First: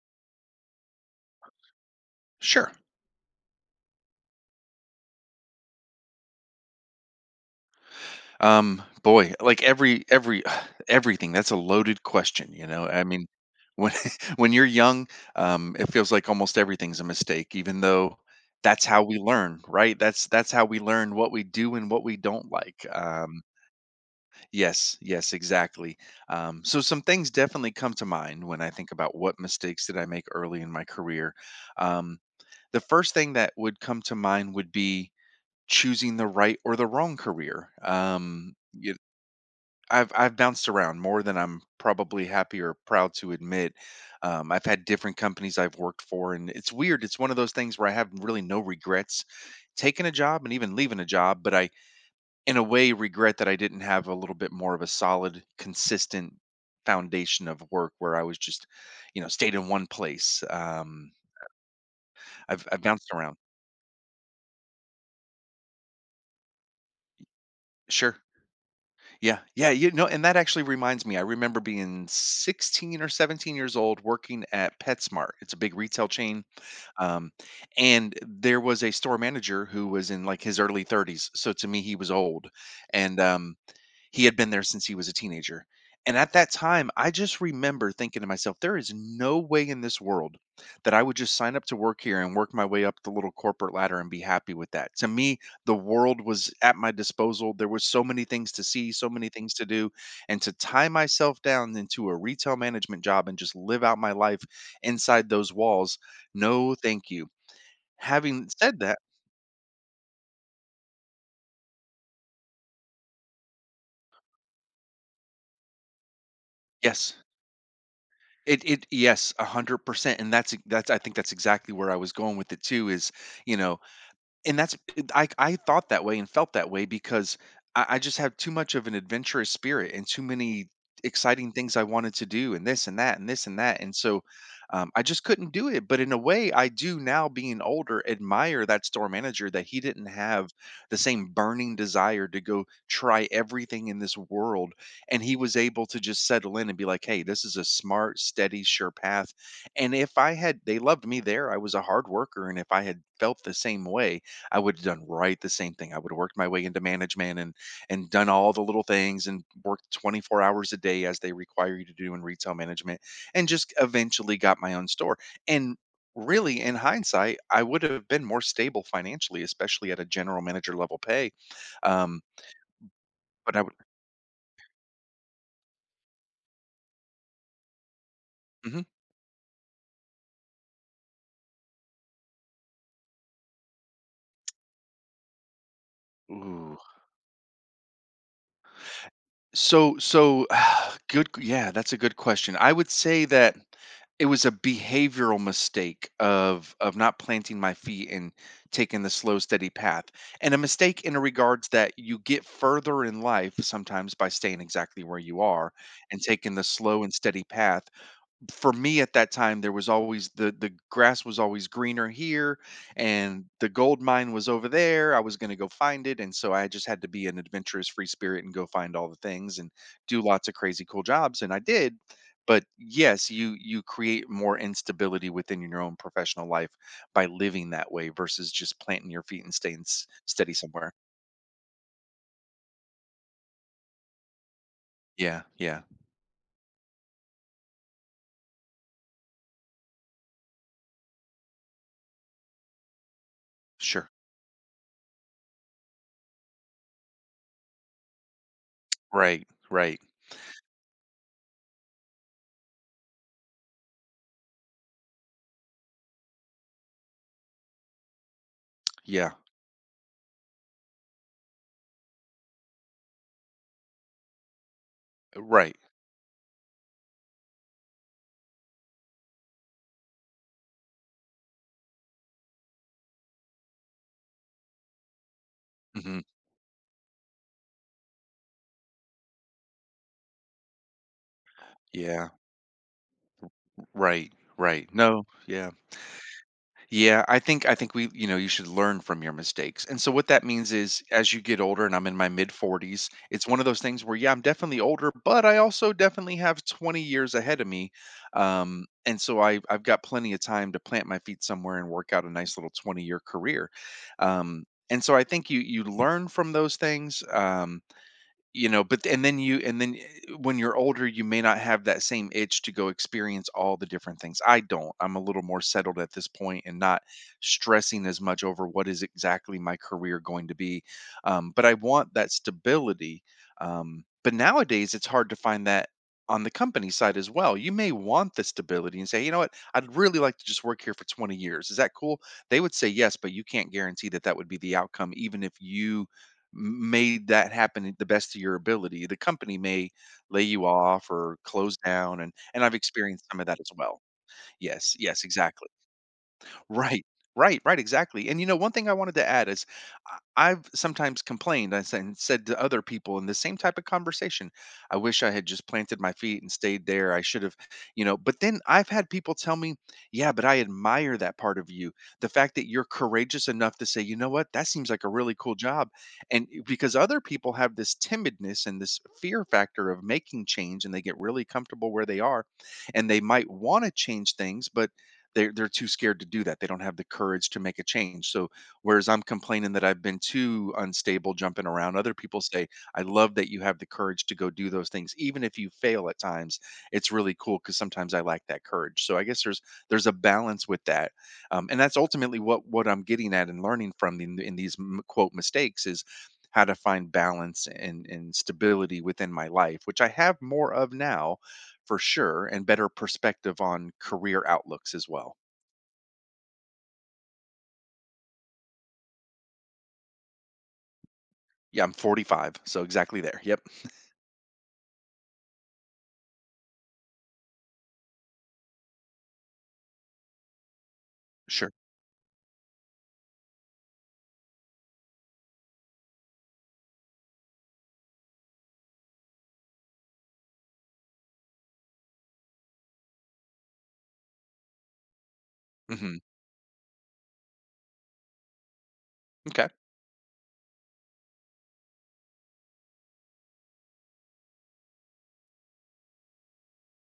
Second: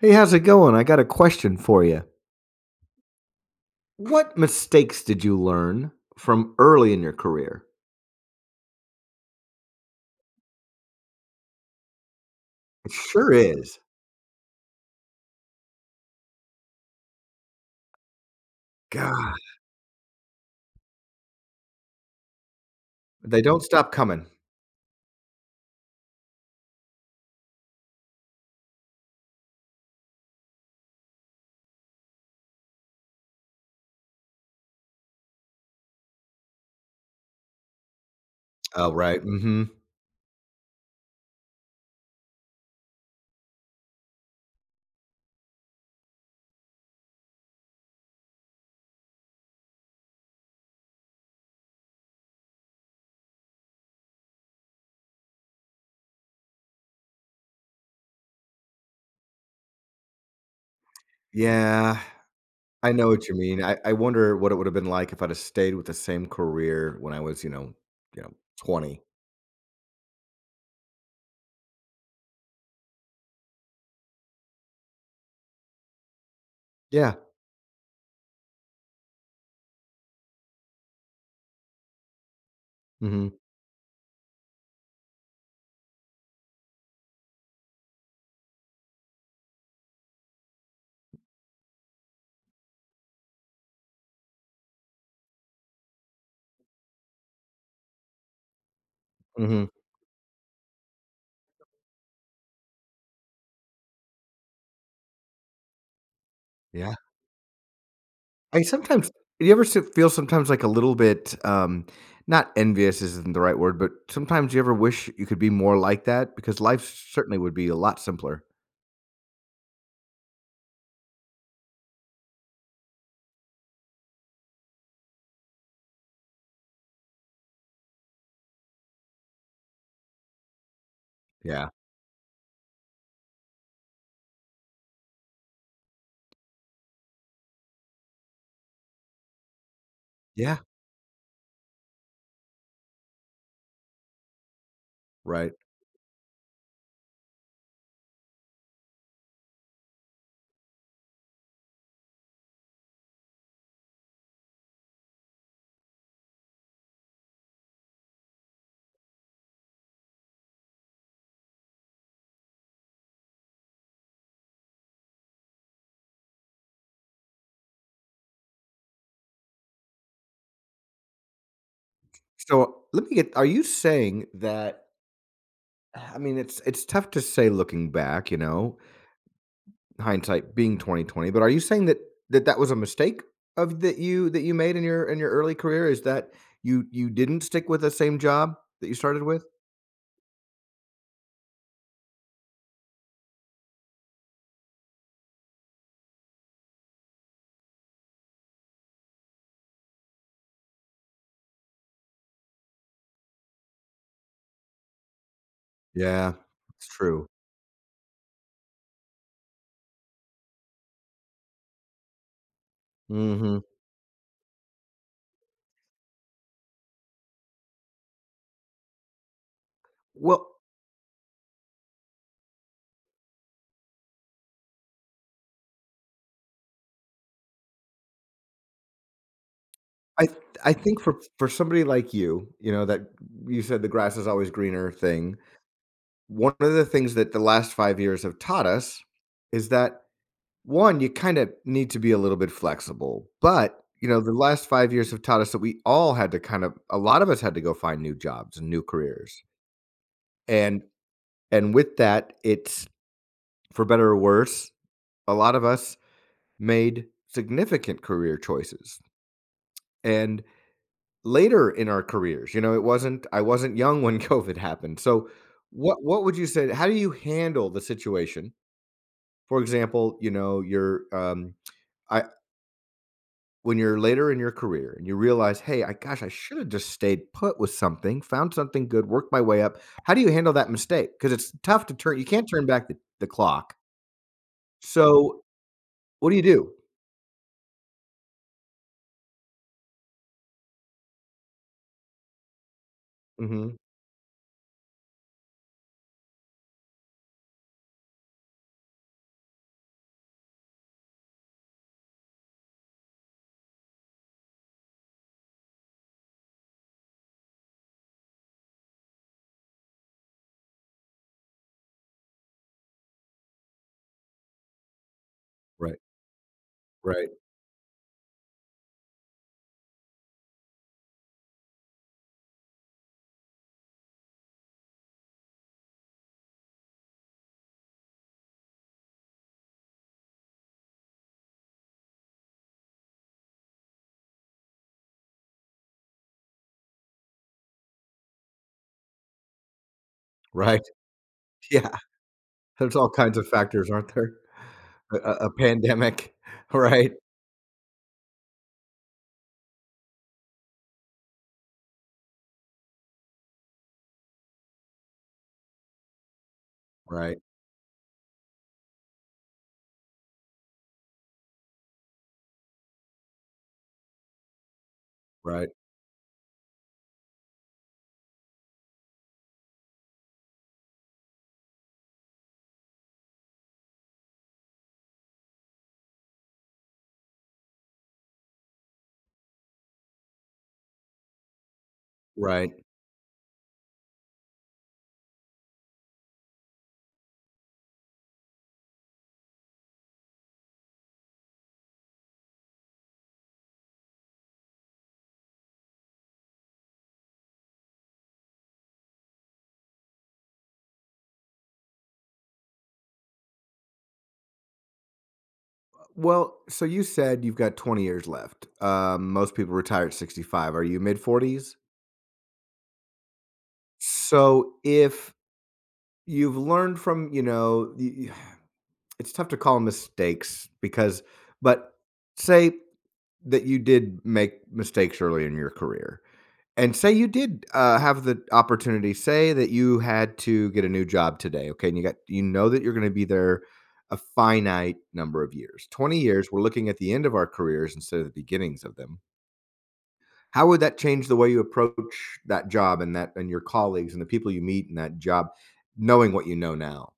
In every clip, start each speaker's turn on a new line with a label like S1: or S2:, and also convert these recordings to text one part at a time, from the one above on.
S1: Hey, how's it going? I got a question for you.
S2: Sure.
S1: What mistakes did you learn from early in your career?
S2: Boy, like every everything. That's a loaded question, you know.
S1: It
S2: I mean,
S1: sure is.
S2: when when you're young, it feels like almost everything's a mistake, even though that's how we
S1: God,
S2: learn, right? That's how we learn what we do and what we don't like.
S1: they don't stop coming.
S2: Yes, yes, exactly. So some things definitely come to mind when I think about what mistakes did I make early in my career. Um, the first thing that would come to mind would be choosing the right or the wrong career.
S1: Oh, right. Hmm.
S2: I've bounced around more than I'm probably happy or proud to admit. I've had different companies I've worked for, and it's weird. It's one of those things where I have really no regrets taking a job and even leaving a job, but I, in a way, regret that I didn't have a little bit more of a solid, consistent foundation of work where I was just, you know, stayed in one place.
S1: Yeah,
S2: I've
S1: I know
S2: bounced
S1: what you
S2: around.
S1: mean. I wonder what it would have been like if I'd have stayed with the same career when I was,
S2: Sure.
S1: you know, 20.
S2: Yeah, yeah, you know, and that actually reminds me. I remember being 16 or 17 years old working at PetSmart. It's a big retail chain.
S1: Yeah.
S2: Um, and there was a store manager who was in like his early 30s. So to me, he was old. And
S1: Hmm.
S2: um, he had been there since he was a teenager. And at that time, I just remember thinking to myself, there is no way in this world that I would just sign up to work here and work my way up the little corporate ladder and be happy with that. To me, the world was at my disposal. There was so many things to see, so many things
S1: Hmm.
S2: to do, and to tie myself down into a retail management job and just live out my life inside those walls, no
S1: Yeah.
S2: thank you. Having
S1: I
S2: said that,
S1: sometimes Do you ever s feel sometimes like a little bit, not envious isn't the right word, but sometimes you ever wish you could be more like that because life
S2: yes.
S1: certainly would be a lot simpler.
S2: It yes, 100%, and that's I think that's exactly where I was going with it too is, you know, and I thought that way and felt that way because I just have too much of an adventurous spirit and too many exciting
S1: Yeah.
S2: things I wanted to do and this and that and this and that. And so I just couldn't do it. But in a way, I do now, being older, admire that store manager that he didn't have
S1: Yeah,
S2: the same burning desire to go try everything in this world. And he
S1: right.
S2: was able to just settle in and be like, hey, this is a smart, steady, sure path. And if I had, they loved me there. I was a hard worker. And if I had felt the same way, I would have done the same thing. I would have worked my way into management and done all the little things and worked 24 hours a day as they require you to do in retail management and just eventually got my own store. And really in hindsight, I would have been more stable financially, especially at a general manager level pay. Um,
S1: So let me get are
S2: but
S1: you
S2: I would
S1: saying that I mean, it's tough to say looking back, you know, hindsight being 2020. But are you saying that that was a mistake of that you made in your early career? Is that
S2: mhm.
S1: you didn't stick with the same job that you started with?
S2: So good yeah, that's a good question. I would say that it was a behavioral mistake of not planting my feet and taking the slow steady path. And a mistake in a regards that you get further in life sometimes by staying exactly where you are and
S1: Yeah,
S2: taking the
S1: it's
S2: slow and
S1: true.
S2: steady path. For me at that time there was always the grass was always greener here and
S1: Mhm.
S2: the gold mine was over there. I was going to go find it, and so I just had to be an adventurous free spirit and go find all the things and do
S1: Well,
S2: lots of crazy cool jobs, and I did. But yes, you create more instability within your own professional life by living that way versus just planting your feet and staying
S1: I th
S2: steady
S1: I
S2: somewhere.
S1: think for somebody like you know, that you said the grass is always greener thing,
S2: Yeah, yeah,
S1: one of the things that the last 5 years have taught us is that, 1, you kinda need to be a little bit flexible, but, you
S2: sure,
S1: know, the last 5 years have taught us that we all had to a lot of us had to go find new jobs and new careers,
S2: right, right,
S1: and with that, it's for better or worse, a lot of us made significant career choices,
S2: yeah,
S1: and later in our careers, you know, it wasn't I wasn't young when COVID happened. So
S2: right.
S1: what would you say how do you handle the situation? For example, you know, you're I when you're later in your career and you realize, "Hey, I
S2: Hmm.
S1: gosh, I should have just stayed put with something, found something good, worked my way up." How do you handle that mistake? Because it's tough to turn you
S2: Yeah,
S1: can't turn back the clock.
S2: right, right, no,
S1: So,
S2: yeah.
S1: what do you do?
S2: Yeah, I think we, you know, you should learn from your mistakes. And so what that means is as you get older and I'm in my mid 40s, it's one of
S1: Mhm.
S2: those things where yeah, I'm definitely older, but I also definitely have 20 years ahead of me. And so I've got plenty of time to plant my feet somewhere and work out a nice little 20-year career. Um and so I think you learn from those things. You know, but and then you and when you're older you may not have that same itch to go experience all the different things. I don't, I'm a little more
S1: Right.
S2: settled at this point and not
S1: Right.
S2: stressing as much over what is exactly my career going to be, but I want that stability. But nowadays it's hard to find that on the company side as well. You may want the stability and say, you know what, I'd really like to just work here for 20 years, is that cool? They would say yes, but you can't guarantee that that would be the outcome even if you made that happen at the best of your ability. The company may lay you
S1: Right.
S2: off or close
S1: Yeah.
S2: down, and I've
S1: There's all
S2: experienced
S1: kinds
S2: some
S1: of
S2: of that as
S1: factors,
S2: well.
S1: aren't there?
S2: Yes, yes,
S1: A
S2: exactly.
S1: pandemic,
S2: Right.
S1: right?
S2: Right, right, exactly. And you know, one thing I wanted to add is I've sometimes complained. I said- and said to other people in the same type of conversation, I wish I had just planted my feet and stayed there. I
S1: Right,
S2: should have, you know, but then I've had people tell me, yeah, but I admire that part of you. The fact that you're courageous enough to say, you know what, that seems like a really cool
S1: right,
S2: job. And because other people have this timidness and this fear factor of making change and they get really comfortable where they are and they might want to change things, but they're too scared to do that. They don't have the courage to make a change. So whereas I'm complaining that I've been too unstable jumping around, other people say,
S1: right.
S2: "I love that you have the courage to go do those things, even if you fail at times." It's really cool because sometimes I lack that courage. So I guess there's a balance with that, and that's ultimately what I'm getting at and learning from in these quote mistakes is how to find balance and stability within my life, which I have more of now for sure, and better perspective on career outlooks as well.
S1: Well, so you said you've got 20 years left. Most people retire at 65. Are you mid 40s?
S2: Yeah, I'm 45, so exactly there. Yep,
S1: So if you've learned from, you know, it's tough to call 'em mistakes because,
S2: sure.
S1: but say that you did make mistakes early in your career. And say you did, have the opportunity, say that you had to get a new job today, okay, and you got you know that you're gonna be there a finite number of years.
S2: Hmm.
S1: 20 years, we're looking at the end of our careers instead of the beginnings of them.
S2: Okay.
S1: How would that change the way you approach that job and that and your colleagues and the people you meet in that job, knowing what you know now?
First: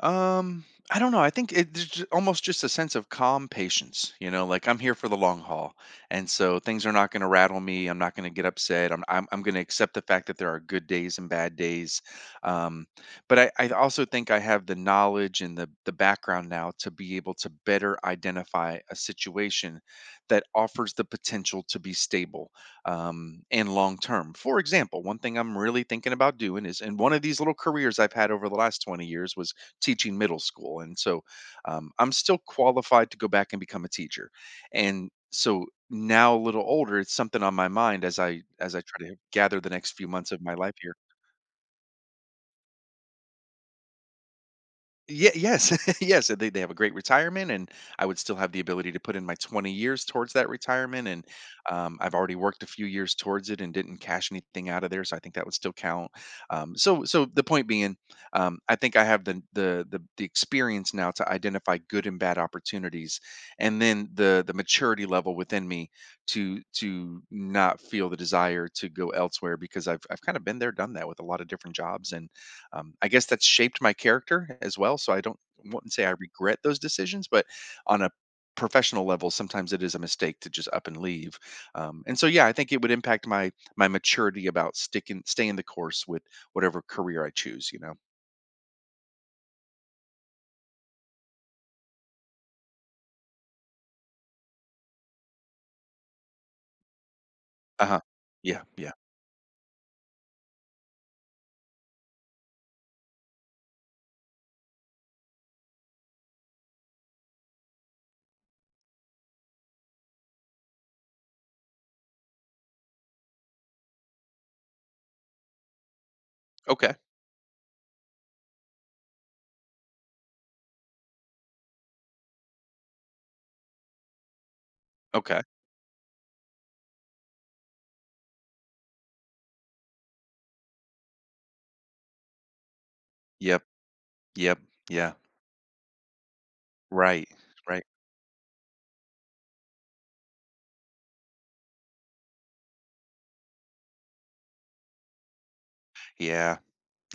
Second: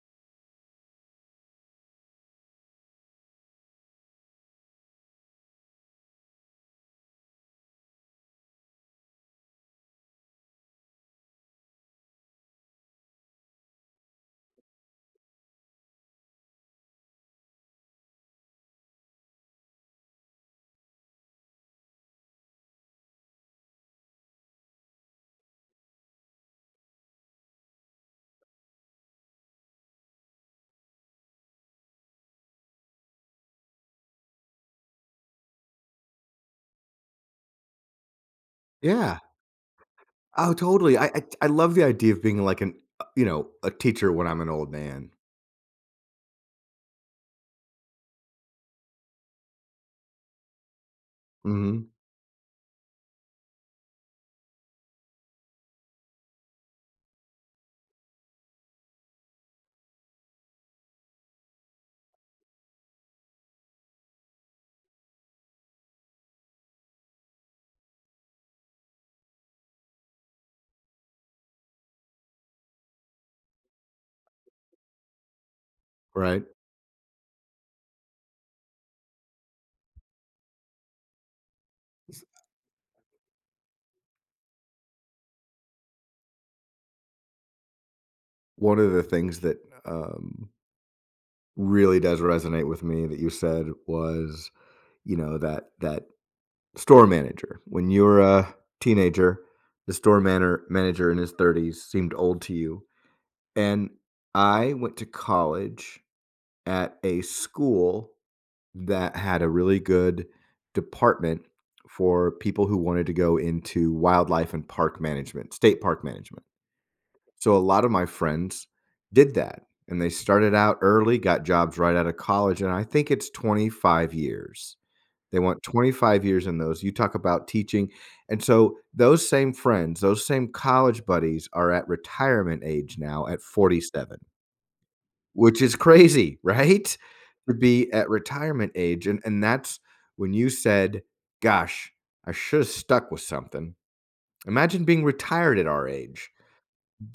S2: Um, I don't know. I think it, there's almost just a sense of calm patience. You know, like I'm here for the long haul, and so things are not going to rattle me. I'm not going to get upset. I'm going to accept the fact that there are good days and bad days. Um, but I also think I have the knowledge and the background now to be able to better identify a situation that offers the potential to be stable and long term. For example, one thing I'm really thinking about doing is, and one of these little careers I've had over the last 20 years was teaching middle school. And so I'm still qualified to go back and become a teacher. And so now a little older, it's something on my mind as I try to
S1: Yeah.
S2: gather the next few months of
S1: Oh,
S2: my life here.
S1: totally. I love the idea of being like an, you know, a teacher when I'm an old man.
S2: Yeah, yes, yes. They have a great retirement, and I would still have the ability to put in my 20 years towards that retirement. And
S1: Mhm.
S2: um, I've already worked a few years towards it and didn't cash anything out of there, so I think that would still count. So the point being, I think I have the, the experience now to identify good and bad opportunities, and then the maturity level within me to not feel the desire to go elsewhere because I've kind of been there, done that with a lot of different jobs, and I guess that's shaped my character as well. So I don't, wouldn't say I
S1: Right?
S2: regret those decisions, but on a professional level, sometimes it is a mistake to just up and leave. And so yeah, I think it would impact my maturity about sticking staying the course with whatever career I choose. You know.
S1: One of the things that, um really does resonate with me that you said was, you know, that store manager.
S2: Uh
S1: When
S2: huh.
S1: you were a
S2: Yeah. Yeah.
S1: teenager, the store manor manager in his 30s seemed old to you. And I went to college at a school that had a really good department for people who wanted to go into wildlife and park management, state park management.
S2: Okay.
S1: So a lot of my friends did that and they started out early, got jobs right out of college. And I think it's 25 years. They
S2: Okay.
S1: want 25 years in those. You talk about teaching. And so those same friends, those same college buddies are at retirement age now at
S2: Yep.
S1: 47,
S2: Yep. Yeah.
S1: which is crazy, right?
S2: Right.
S1: To
S2: Right.
S1: be at retirement age. And that's when you said, gosh, I should have stuck with something. Imagine being retired at our age,
S2: Yeah.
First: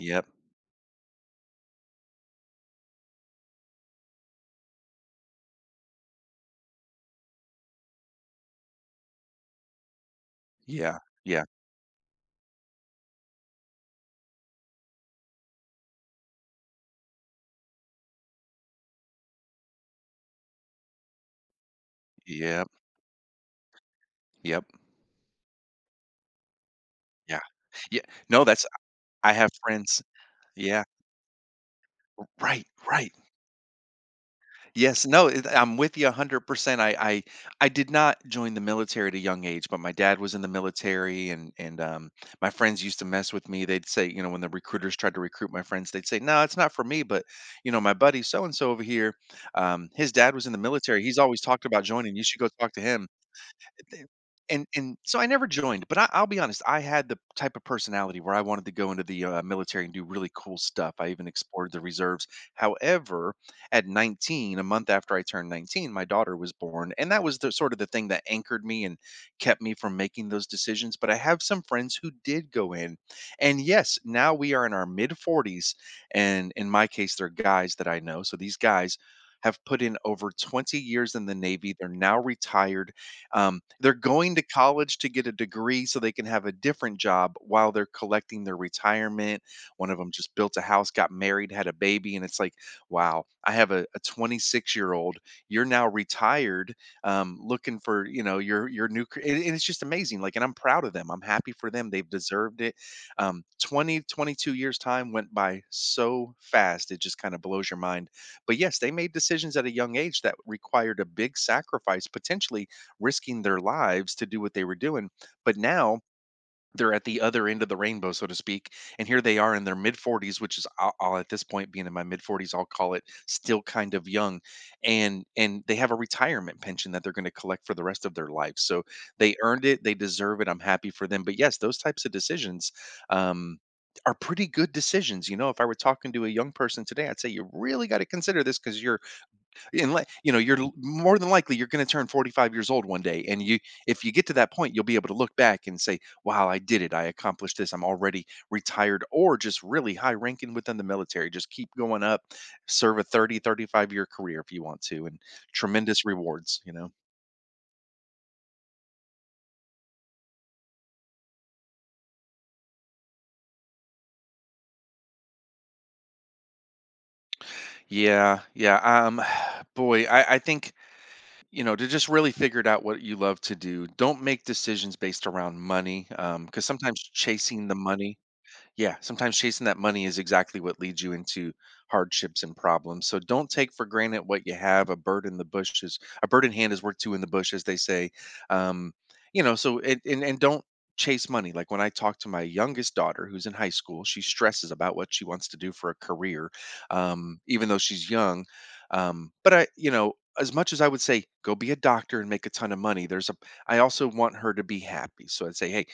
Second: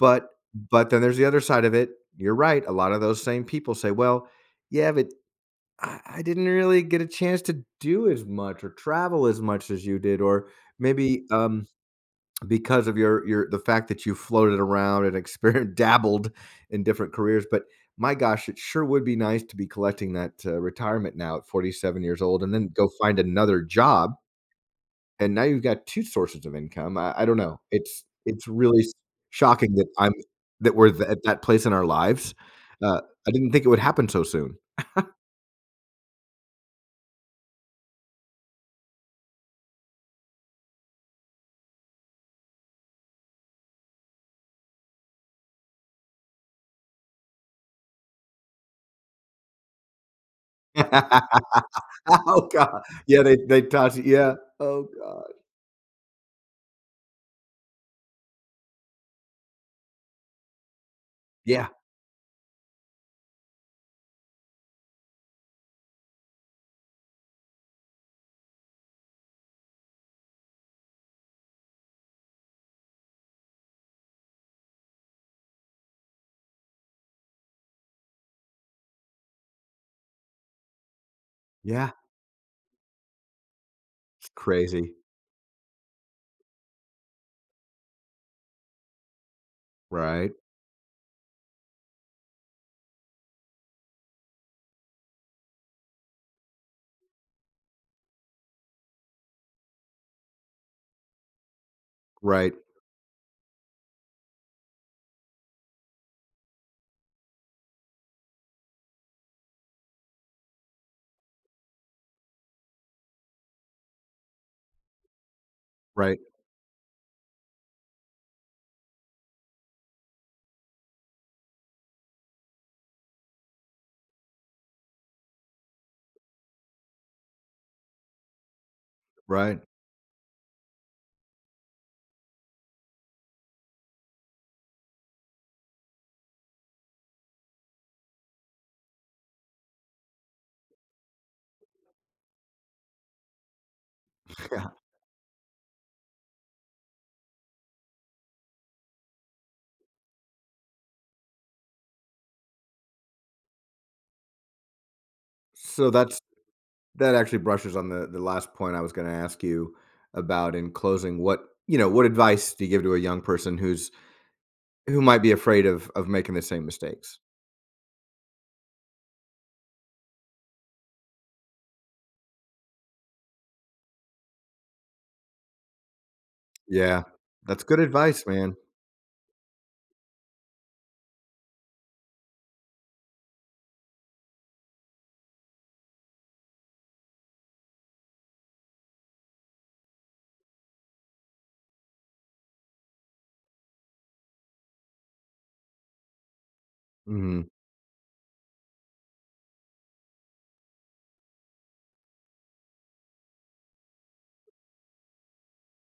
S2: Yep.
S1: then there's the other side of it. You're right. A lot of those same people say, "Well, yeah, but I didn't really get a chance to do as much or travel as much as you did, or
S2: Yeah.
S1: maybe
S2: Yeah.
S1: because of your the fact that you floated around and experienced dabbled in different careers." But my gosh, it sure would be nice to be collecting that retirement now at 47 years old, and
S2: Yep.
S1: then go find another job
S2: Yep.
S1: and now you've got 2 sources of income. I don't
S2: Yeah.
S1: know.
S2: Yeah.
S1: It's
S2: No, that's
S1: really s
S2: I have
S1: shocking that
S2: friends.
S1: I'm that
S2: Yeah.
S1: we're th at that place in our lives.
S2: Right.
S1: Uh,
S2: Right.
S1: I didn't think it would happen so soon.
S2: Yes, no, I'm with you 100%. I did not join the military at a young age, but my dad was in the military and my friends used to mess with me. They'd say, you know, when the recruiters tried to recruit my friends, they'd say, "No, it's not for me, but you know, my buddy so and so over here, his dad was in the military. He's always talked about joining. You should
S1: Oh
S2: go talk to
S1: god.
S2: him."
S1: Yeah, they taught you
S2: Th
S1: yeah. Oh
S2: and so
S1: god.
S2: I never joined, but I'll be honest, I had the type of personality where I wanted to go into the, military and do really cool stuff. I even
S1: Yeah,
S2: explored the reserves. However, at 19, a month after I turned 19, my daughter was born, and that was the sort of the thing that anchored me and kept me from making those decisions, but I have some friends who did go in, and yes, now we are in our mid-40s, and in my case, they're guys that I know, so these guys have put in over 20 years in the Navy. They're
S1: yeah.
S2: now retired. They're
S1: It's
S2: going to
S1: crazy.
S2: college to get a degree so they can have a different job while they're collecting their retirement. One of them
S1: Right,
S2: just built a house, got married, had a baby, and it's like, wow, I have a 26-year-old. You're now retired, looking for you know your new, and it's just amazing. Like, and I'm proud of them. I'm happy for them. They've
S1: right,
S2: deserved it. 22 years time went by so fast. It just kind of blows your mind. But yes, they made decisions at a young age that required a big sacrifice, potentially risking their lives to do what they were doing. But now
S1: right,
S2: they're at the other end of the rainbow, so to speak. And here they are in their mid 40s, which is I'll at this point being in my mid 40s, I'll call it still kind of young. And they have a retirement pension that they're going to collect for the rest of their life. So they
S1: right.
S2: earned it, they deserve it. I'm happy for them. But yes, those types of decisions um, are pretty good decisions. You know, if I were talking to a young person today, I'd say you really got to consider this because you're and let you know you're more than likely you're going to turn 45 years old one day, and you if you get to that point you'll be able to look back and say, wow, I did it. I accomplished this. I'm already retired or just really high ranking within the military, just keep going up. Serve a 35 year career if you want to, and
S1: So
S2: tremendous
S1: that's
S2: rewards, you know.
S1: that actually brushes on the last point I was gonna ask you about in closing. What You know, what advice do you give to a young person who's who might be afraid of making the same mistakes?
S2: Yeah, yeah. Boy, I think, you know, to just really figure it out, what you love to do. Don't make decisions based around money. Because sometimes
S1: Yeah. That's
S2: chasing the
S1: good
S2: money,
S1: advice, man.
S2: yeah, sometimes chasing that money is exactly what leads you into hardships and problems. So don't take for granted what you have. A bird in the bush is a bird in hand is worth two in the bush, as they say. Um, so it, and don't chase money. Like when I talk to my youngest daughter, who's in high school, she stresses about what she wants to do for a career,
S1: Mhm.
S2: even though she's young. You know, as much as I would say go be a doctor and make a ton of money, there's a I also want her to be happy. So I'd say, hey,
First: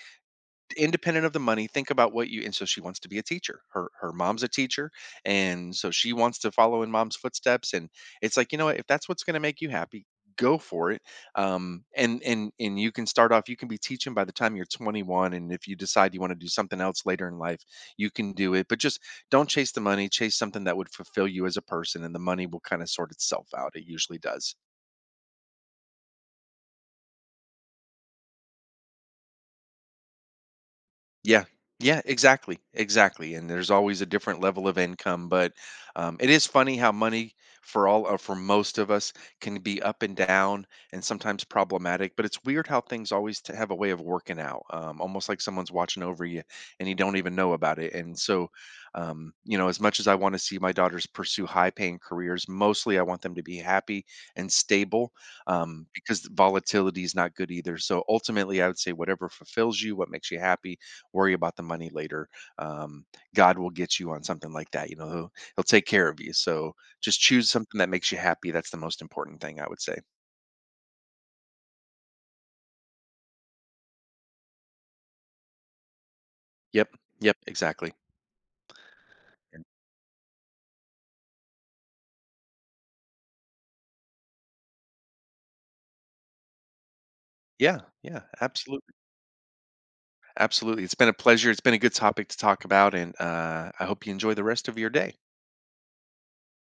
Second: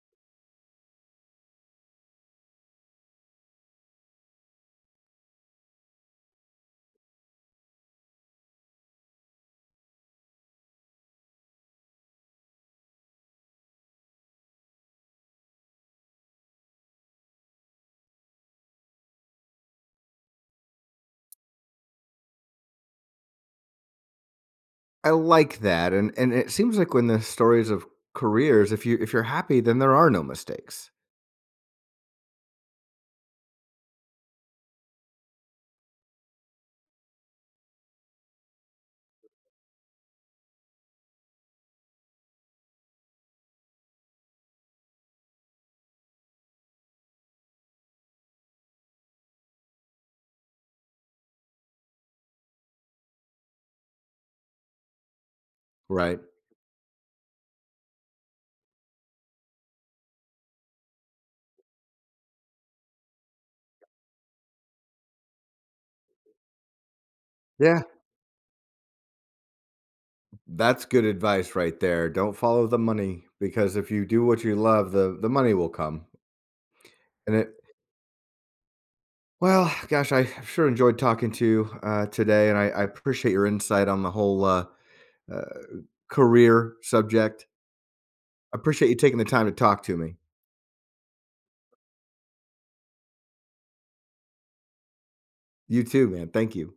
S2: independent of the money, think about what you and so she wants to be a teacher. Her mom's a teacher, and so she wants to follow in mom's footsteps. And it's like, you know what, if that's what's gonna make you happy, go for it. And you can start off, you can be teaching by the time you're 21. And if you decide you want to do something else later in life, you can do it. But just don't chase the money, chase something that would fulfill you as a person, and the money will kind of sort itself out. It usually does.
S1: I like that, and it seems like when the stories of careers, if you if you're happy, then there are no mistakes,
S2: Yeah. Yeah, exactly. Exactly. And there's always a different level of income, but it is funny how money, for all or for most of us, can be up and down and sometimes problematic, but it's weird how things always have a way of working out. Almost like someone's watching over you and you don't even know about it. And so, you know, as much as I want to see my daughters pursue high paying careers, mostly I want them to be happy and stable,
S1: right?
S2: because volatility is not good either. So ultimately, I would say whatever fulfills you, what makes you happy, worry about the money later. Um, God will get you on something like that. You know, he'll take care of you. So just choose something
S1: Yeah.
S2: that makes you happy. That's the most important thing, I would say.
S1: That's good advice right there. Don't follow the money because if you do what you love, the money will come.
S2: Yep.
S1: And
S2: Yep.
S1: it
S2: Exactly.
S1: Gosh, I sure enjoyed talking to you, today, and I appreciate your insight on the whole, uh, career subject.
S2: Yeah. Yeah.
S1: I
S2: Absolutely.
S1: appreciate you taking the time to talk to me.
S2: Absolutely. It's been a pleasure. It's been a good topic to talk about. And I hope you enjoy the rest of your day.
S1: You too, man. Thank you.